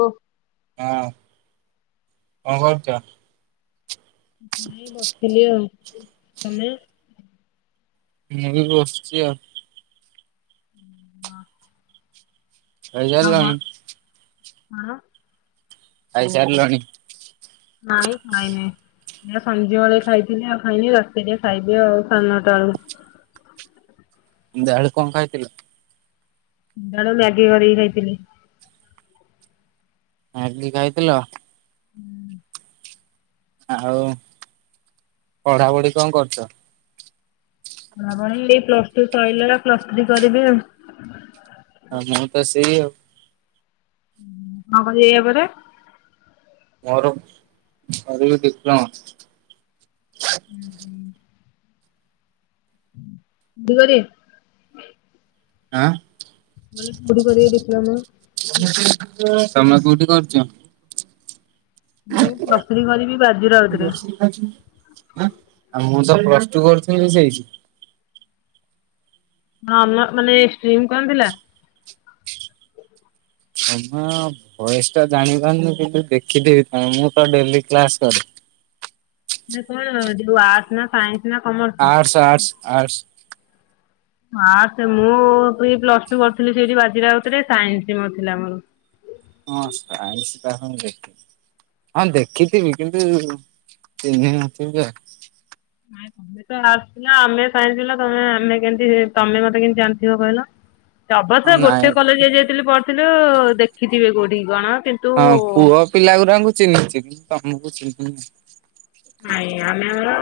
ଓଃ। ହଁ। କଣ କରୁଚ? ଇଏ ବସିଥିଲି ଆଉ ତମେ? ମୁଁ ବି ବସିଛି ଆଉ। ହ। ଖାଇସାରିଲଣି? ଆଁ? ଖାଇସାରିଲଣି? ନାଇଁ ଖାଇନି। ଯା ସଞ୍ଜ ବେଳେ ଖାଇଥିଲି ଆଉ ଖାଇନି ରାତିରେ ଖାଇବି ଆଉ। ସାଢେନଟା ବେଳୁକୁ। ସନ୍ଧ୍ୟା ବେଳେ କଣ ଖାଇଥିଲେ? ସନ୍ଧ୍ୟାବେଳେ ମ୍ୟାଗି କରିକି ଖାଇଥିଲି। ମ୍ୟାଗି ଖାଇଥିଲ? ହୁଁ। ଆଉ ପଢାପଢି କଣ କରୁଚ? ପଢ଼ାପଢ଼ି ପ୍ଲସ ଟୁ ସରିଲା ପ୍ଲସ ଥ୍ରୀ ଆଉ ମୁଁ ତ ସେଇ ଆଉ କଣ କରିବେ ଆପରେ? ମର ମର ଏବେ ଡିପ୍ଲୋମା। ବରେ? ଆଁ? ମାନ କଉଠେ କରିବେ ଡିପ୍ଲୋମା? ତମେ କୋଉଠି କରୁଚ? [unintelligible] ତ ମୁଁ ପ୍ଲସ ଥ୍ରୀ କରିବି ବାଜିରାଉତରେ। ପ୍ଲସ ଟୁ କରୁଥିଲି ସେଇଠି? ହଁ ମ ମାନେ କଣ ଷ୍ଟ୍ରିମ୍ କଣ ଥିଲା? ହ ବୟସ ଟା ଜାଣି ପାରୁନି କିନ୍ତୁ ଦେଖିଦେବି। କ ମୁଁ ତ ଡେଲି କ୍ଲାସ କରେ। କଣ ଯଉ ଆର୍ଟସ ନା science? Arts arts arts. Arts ମୁଁ ପ୍ଲସ ଟୁ କରିଥିଲି ସେଇଠି ବାଜିରାଉତରେ ସାଇନ୍ସ ମର ଥିଲା ମର। ହଁ ସାଇନ୍ସ ତାହାଲେ। ହଁ ଦେଖିଥିବି କିନ୍ତୁ ଚିହ୍ନି ନଥିବି ଆଉ। ତମେ ତ ଆର୍ଟସ ପିଲା ଆମେ ସାଇନ୍ସପିଲା ତମେ ଆମେ କେମିତି ତମେ ମତେ କେମତି ଜାଣିଥିବ କହିଲ। ହଁ ଅବଶ୍ୟ ଗୋଟେ ନାଇଁ କଲେଜ ଯାଇଥିଲୁ ପଢଥିଲୁ ଦେଖିଥିବେ କୋଉଠିକି କଣ। କିନ୍ତୁ ହଁ ପୁଅ ପିଲା ଗୁଡ଼ାଙ୍କୁ ଚିହ୍ନିଚି, ତମକୁ ଚିହ୍ନନି। ହ ଆମେ ଆମର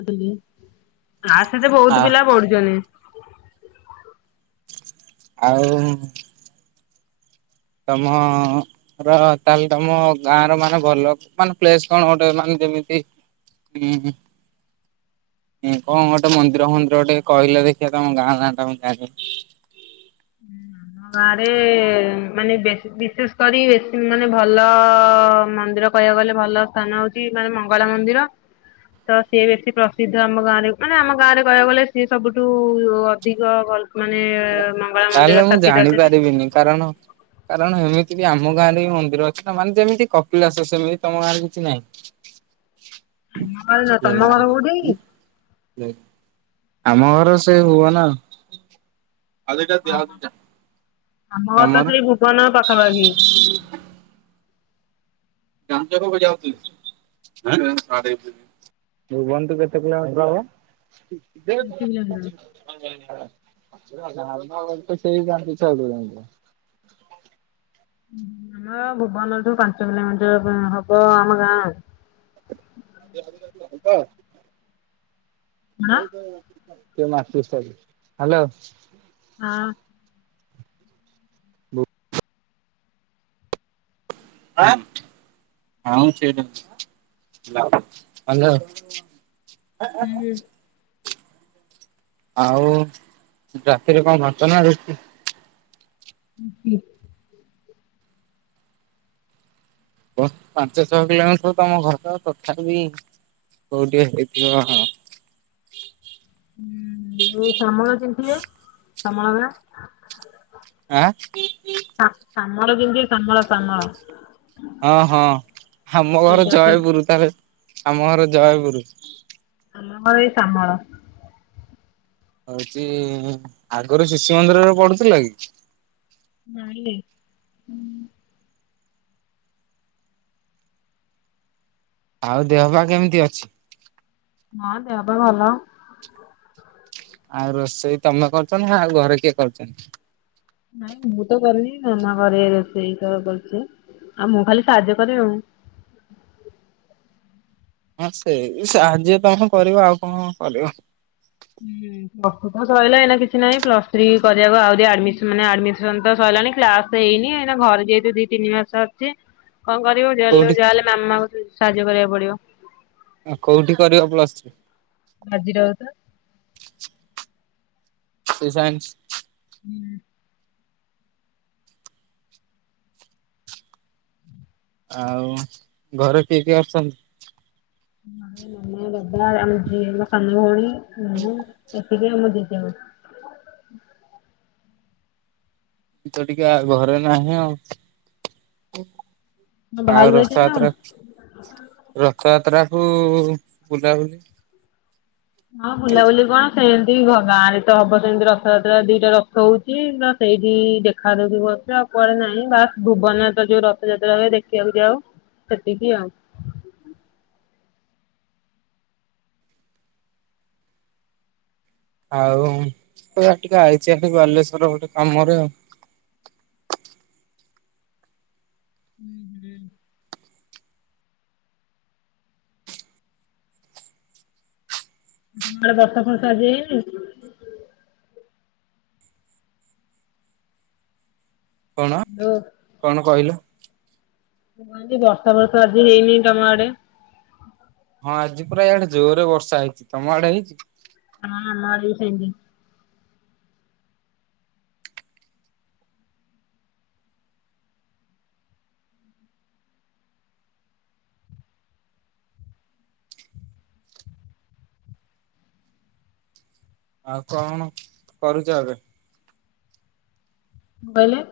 ଆର୍ଟ୍ସ ରେ ତ ବହୁତ ପିଲା ପଢୁଛନ୍ତି। ଆଉ? ତମ ର ତାହେଲେ ତମ ଗାଁ ର ମାନେ ଭଲ ମାନେ ପ୍ଲେସ କଣ ଗୋଟେ ମାନେ ଯେମିତି ହୁଁ କଣ ଗୋଟେ ମନ୍ଦିର ଫନ୍ଦିର ଟିକେ କହିଲେ ଦେଖିବା ତମ ଗାଁ ନା ଟା ମୁ ଜାଣି ଆମ ଗାଁରେ ମାନେ ବେଶୀ ବିଶେଷ କରି ବେଶୀ ମାନେ ଭଲ ମନ୍ଦିର କହିବାକୁ ଗଲେ ଭଲ ସ୍ଥାନ ହଉଚି ମାନେ ମଙ୍ଗଳା ମନ୍ଦିର। ତ ସିଏ ବେଶୀ ପ୍ରସିଦ୍ଧ ଆମ ଗାଁରେ ମାନେ ଆମ ଗାଁରେ କହିବାକୁ ଗଲେ ସିଏ ସବୁଠୁ ଅଧିକ ଭଲ ମାନେ ମଙ୍ଗଳା ମନ୍ଦିର ତାହେଲେ ମୁଁ ସ୍ଥାପିତ ଜାଣି ଅଛନ୍ତି ପାରିବିନି କାରଣ କାରଣ ସେମିତି ବି ଆମ ଗାଁ ରେ ବି ମନ୍ଦିର ଅଛି ନା ମାନେ ଯେମିତି କପିଳାସ ସେମିତି ତମ ଗାଁରେ କିଛି ନାହିଁ। ଆମ ଗାଁ ରେ ନା ତମ ଗାଁ ରେ କଉ ଜାଗା କି? ଆମ ଘର ସେ ହୁଅ ନା। ଆଉ ଦି ଟା ଦିଅ, ଆଉ ଦି ଟା। ଆମ ଘର ତ ସେଇ ଭୁବନ ପାଖାପାଖି। ଜାମଚକକୁ ଯାଉଥିଲି। ନିର୍ ବନ୍ତୁ ରୁ କେତ କିଲୋମିଟର ହବ? ପାଞ୍ଚ କିଲୋମିଟର। [unintelligible] ତ ସେଇ ପାଞ୍ଚ ଛ କିଲୋମିଟର। ଆମର ଭୁବନଳଠୁ ପାଞ୍ଚ କିଲୋମିଟର ହବ ଆମ ଗାଁ ଆଉ। [unintelligible] କଣ? [unintelligible] ହ୍ୟାଲୋ ହଁ ଆଁ? ହଁ ସେଠି ହାଲୋ। [unintelligible] ଆଉ ରାତିରେ କଣ ଭାତ ନା ରୁଟି? ହୁଁ। ବହୁତ ପାଞ୍ଚ ଛଅ କିଲୋମିଟର ତମ ଘର ତଥାପି କୋଉଠି ହେଇଥିବ ଆଉ। [inaudible] ଆଉ ଶ୍ୟାମଳ ଜାଣିଥିବେ ଶ୍ୟାମଳ ଗାଁ। ଆଁ? ସାମଳ [unintelligible] ଶାମଳ ଶାମଳ। ହଁ ହଁ ଆମ ଘର ସେଇଟା ସେ ଜୟପୁର, ତାରେ ଆମ ଘର ଜୟପୁର। ଆମ ଘର ଏଇ ଶାମଳ। ହଉଛି ଆଗରୁ ଶିଶୁ ମନ୍ଦିରରେ ପଢ଼ୁଥିଲ କି? ନାଇଁ ନାଇଁ ଆଉ ଦେହ ପା କେମିତି ଅଛି? ହଁ ଦେହ ପା ଭଲ। ଆଉ ରୋଷେଇ ତମେ କରୁଚ ନା ଆଉ ଘରେ କିଏ କରୁଛନ୍ତି? ନାଇଁ ମୁଁ ତ କରିନି ମାମା ଘରେ ରୋଷେଇ ହେକା କରୁଚି। ଆଉ ମୁଁ ଖାଲି ସାହାଯ୍ୟ କରେ ଆଉ। ହଁ ସେଇ ସାହାଯ୍ୟ ତମେ କରିବ ଆଉ କଣ କରିବ। ହୁଁ ପ୍ଲସ ଟୁ ତ ସଇଲା ଏଇନା କିଛି ନାଇଁ, ପ୍ଲସ ଥ୍ରୀ କରିବାକୁ ଆହୁରି ଆଡମିଶନ୍ ମାନେ ଆଡମିସନ୍ ତ ସରି ଗଲାଣି, କ୍ଲାସ ତ ହେଇନି ଏଇନା ଘରେ ଯେହେତୁ ଦୁଇ ତିନି ମାସ ଅଛି କଣ କରିବୁ କୋଉଠି ଯାହାହେଲେ ଯାହାହେଲେ ମାମାକୁ ସାହାଯ୍ୟ କରିବାକୁ ପଡିବ। ଆଉ କୋଉଠି କରିବ ପ୍ଲସ ଥ୍ରୀ? ବାଜିରାଉତ। ସେଇ ସାଇନ୍ସ? ଆଉ ଘରେ କିଏ କିଏ ଅଛନ୍ତି? ଆମେ ନନା, ବାପା ଆମେ ଦି ମୋ ସାନ ଭଉଣୀ ମୁଁ ଏତିକି ଆଉ ମୋ ଜେ ଜେ ଆଉ। ତ ଟିକେ ଆଉ ଘରେ ନାହିଁ ଆଉ। ତମେ ଆଉ ବାହାରକୁ ଯାଇଛନ୍ତି ନା କଣ? ରଥଯାତ୍ରାକୁ ରଥଯାତ୍ରା ହୁଁ ବୁଲାବୁଲି ହଁ ବୁଲାବୁଲି କଣ ସେ ଏମତି ବି ଭ ଗାଁ ରେ ତ ହବ ସେମତି ରଥଯାତ୍ରା ଦିଟା ରଥ ହଉଛି ତ ସେଇଠି ଦେଖା ଦଉଛି [unintelligible] ଆଉ କୁଆଡେ ନାଇଁ ନାଇଁ ବାସ୍ ଭୁବନରେ ତ ଯୋଉ ରଥଯାତ୍ରା ହୁଏ, ଦେଖିବାକୁ ଯାଉ ସେତିକି ଆଉ। ହୁଁ ଆଉ ଏଇଆଡ଼େ ଟିକେ ଆଇଛି ଆଡକୁ ବାଲେଶ୍ଵର ଗୋଟେ କାମରେ ଆଉ। ହୁଁ। ତମ ଆଡେ ବର୍ଷା ଫର୍ଷା ଆଜି ହେଇନି? କଣ ହ୍ୟାଲୋ କଣ କହିଲୁ? ମୁଁ କହିଲି ବର୍ଷା ଫର୍ଷା ଆଜି ହେଇନି ତମ ଆଡେ? ହଁ ଆଜି ପୁରା ଇଆଡେ ଜୋରରେ ବର୍ଷା ହେଇଛି। ତମ ଆଡେ ହେଇଛି? ହଁ ଆମ ଆଡ଼େ ବି ସେମତି। ଆଉ କଣ କରୁଚ ଏବେ? କହିଲେ?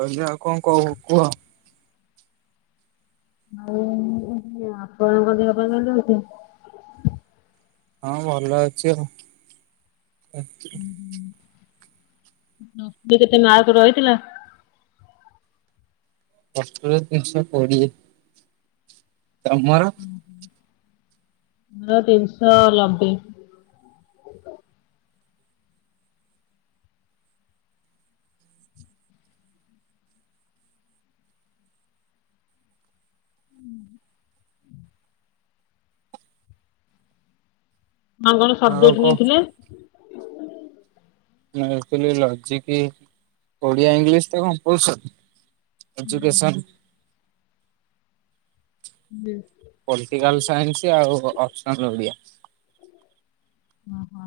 ମୁଁ କହିଲି ଆଉ କଣ କ କୁହ? ମୁଁ ଆପଣଙ୍କ ଦେହ ପା ଭଲ ଅଛି? ହଁ ଭଲ ଅଛି ଆଉ। [unintelligible] କେତେ ମାର୍କ ରହିଥିଲା? ଅଠର ତିନିଶହ କୋଡିଏ। ତମର? ହୁଁ ହୁଁ। ମୋର ତିନିଶହ ଲବେ। ଆଉ କଣ ସବଜେକ୍ଟ ନେଇଥିଲେ। ମୁଥିଲି ଲଜିକ ଓଡିଆ ଇଂଲିଶ ତ କମ୍ପଲସରି। ଏଜୁକେସନ। ପଲିଟିକାଲ ସାଇନ୍ସ ଆଉ ଅପସନ ଓଡ଼ିଆ। ଓ ହୋ।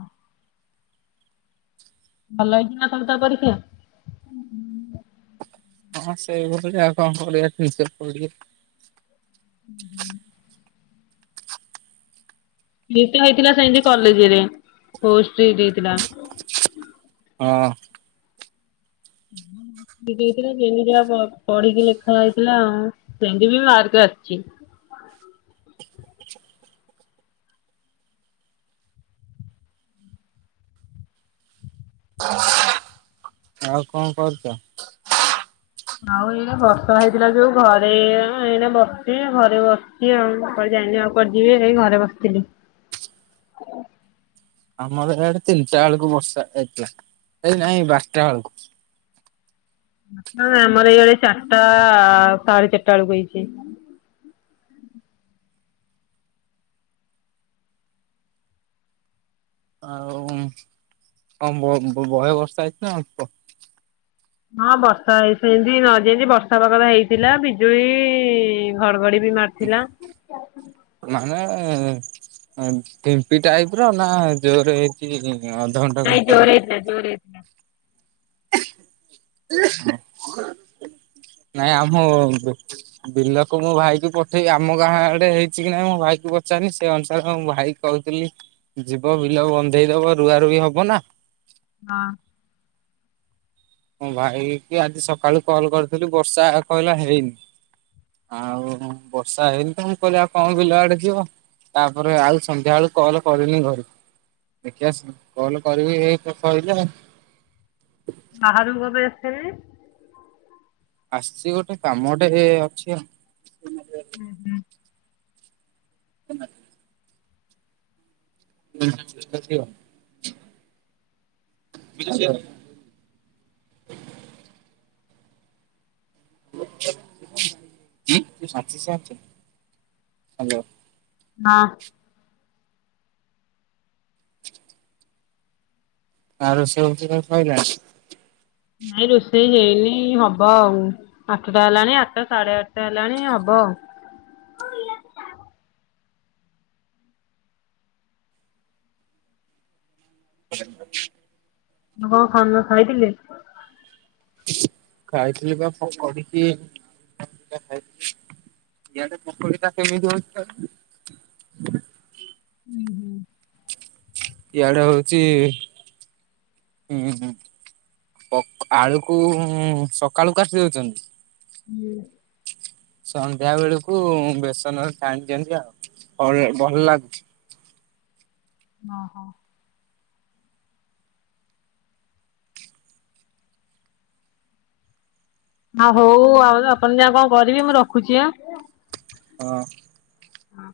ଭଲ ହେଇଛି ନା ତମେ ତା ପରୀକ୍ଷା? ହଁ ସେଇଭଳି ଆଉ କଣ ନିଜେ ପଡ଼ି। ହୁଁ ହ। ହେଇଥିଲା ହୋଇଥିଲା ସେମିତି କଲେଜରେ ପୋଓଷ୍ଟ ହେଇଯାଇଥିଲା। ହଁ। ଦେଇଥିଲା ଯେମତି ଯ ପଢିକି ଲେଖା ହେଇଥିଲା ଆଉ ସେମିତି ବି ମାର୍କରେ ଆସିଛି। ହ। ଆଉ କଣ କରୁଛ। ଆଉ ଏଇ ବର୍ଷା ହେଇଥିଲା ଯୋଉ ଘରେ ଏଇ ବସି ଘରେ ବସି ଆଉ। ସେମିତି ଆଉ କୁଆଡେ ଯିବି ଏ ଘରେ ବସିଥିଲି। ଆମର ଏଇଡ ତିନିଟାକୁ ବର୍ଷା ହେଥିଲା ଏଇ ନାଇଁ ବାରଟା ଆଳକୁ। ଆମର ଏଇଆ ଚାରିଟା ସାଢେ ଚାରିଟା ବେଳକୁ ହେଇଛି। ଆଉ କ ବହେ ବର୍ଷା ହେଇଛି ନା ଅଳ୍ପ? ହଁ ବର୍ଷା ହେଇ ସେମତି ନ ଯେମତି ବର୍ଷା ହେବାକଥା ହେଇଥିଲା ବିଜୁଳି ଘଡଘଡି ମାରିଥିଲା। ହିଁ ଟିପି ଟାଇପିର ନା ଜୋରେ ହେଇଛି? ହଁ ଅଧ ଘଣ୍ଟେ ନାଇଁ ଘଣ୍ଟେ ଖ ଜୋରେ ହେଇଥିଲା ଜୋରେ ହେଇଥିଲା ନାଇଁ ଆମ ବିଲକୁ ମୁଁ ଭାଇ କ ପଠେଇବି ଆମ ଗାଁ ଆଡେ ହେଇଛି କି ନାଇଁ ମୋ ଭାଇ କ ପଚାରି ସେ ଅନୁସାରେ ମୁଁ ଭାଇ କହୁଥିଲି ଯିବ ବିଲ ବନ୍ଧେଇ ଦବ ରୁଆ ରୁଇ ହବ ନା? ହଁ। ମୁଁ ଭାଇ କି ଆଜି ସକାଳୁ କଲ କରିଥିଲୁ ବର୍ଷା କହିଲା ହେଇନି। ଆଉ ବର୍ଷା ହେଇନି ତ ମୁ କହିଲ ଆଉ କଣ କିଲ ଆଡେ ଯିବ। ତାପରେ ଆଉ ସନ୍ଧ୍ୟା ବେଳୁ କଲ କରିନି ଘରୁକୁ। ଦେଖି ଆସନୁ କଲ କରିବି ଏଇ ତ ସଇଲା। ବାହାରୁୁ କବେ ଆସିଶାଇଲନି ଆସଚି ଗୋଟେ କାମ ଟେ ହେ ଅଛି ଆଉ। ହୁଁ ହୁଁ। [unintelligible] [unintelligible] [unintelligible] [inaudible] ହାଲୋ। ହଁ। ଆର ସେ ହଉଚି କା କହିଲା ନାଇଁ ରୋଷେଇ ହେଇନି ହବ ଆଉ ଆଠଟା ହେଲାଣି ଆଠଟା ସାଢେ ଆଠଟା ହେଲାଣି ହବ ଆଉ। [unintelligible] ନବ ଖନ ଖାଇଥିଲେ? ଖାଇଥିଲି ପା ଫଣ କରିକି [inaudible] କିଆତେ [unintelligible] ଉଁ ହୁଁ। ଇଆଡା ହଉଚି ହୁଁ ହୁଁ। ଅ ଆଳୁକୁ ସକାଳୁ କାଟିି ଦଉଚନ୍ତି। ସନ୍ଧ୍ୟା ବେଳକୁ ବେସନରେ ଛାଣିଛନ୍ତି ଆଉ ଅ ଭଲ ଲାଗୁଚି। ହ ଓ ହୋ। ଆ ହଉ ଆଉ ଆପଣ ଯା କଣ କରିବି ମୁଁ ରଖୁଚି ଆ। ହଁ। ହଁ।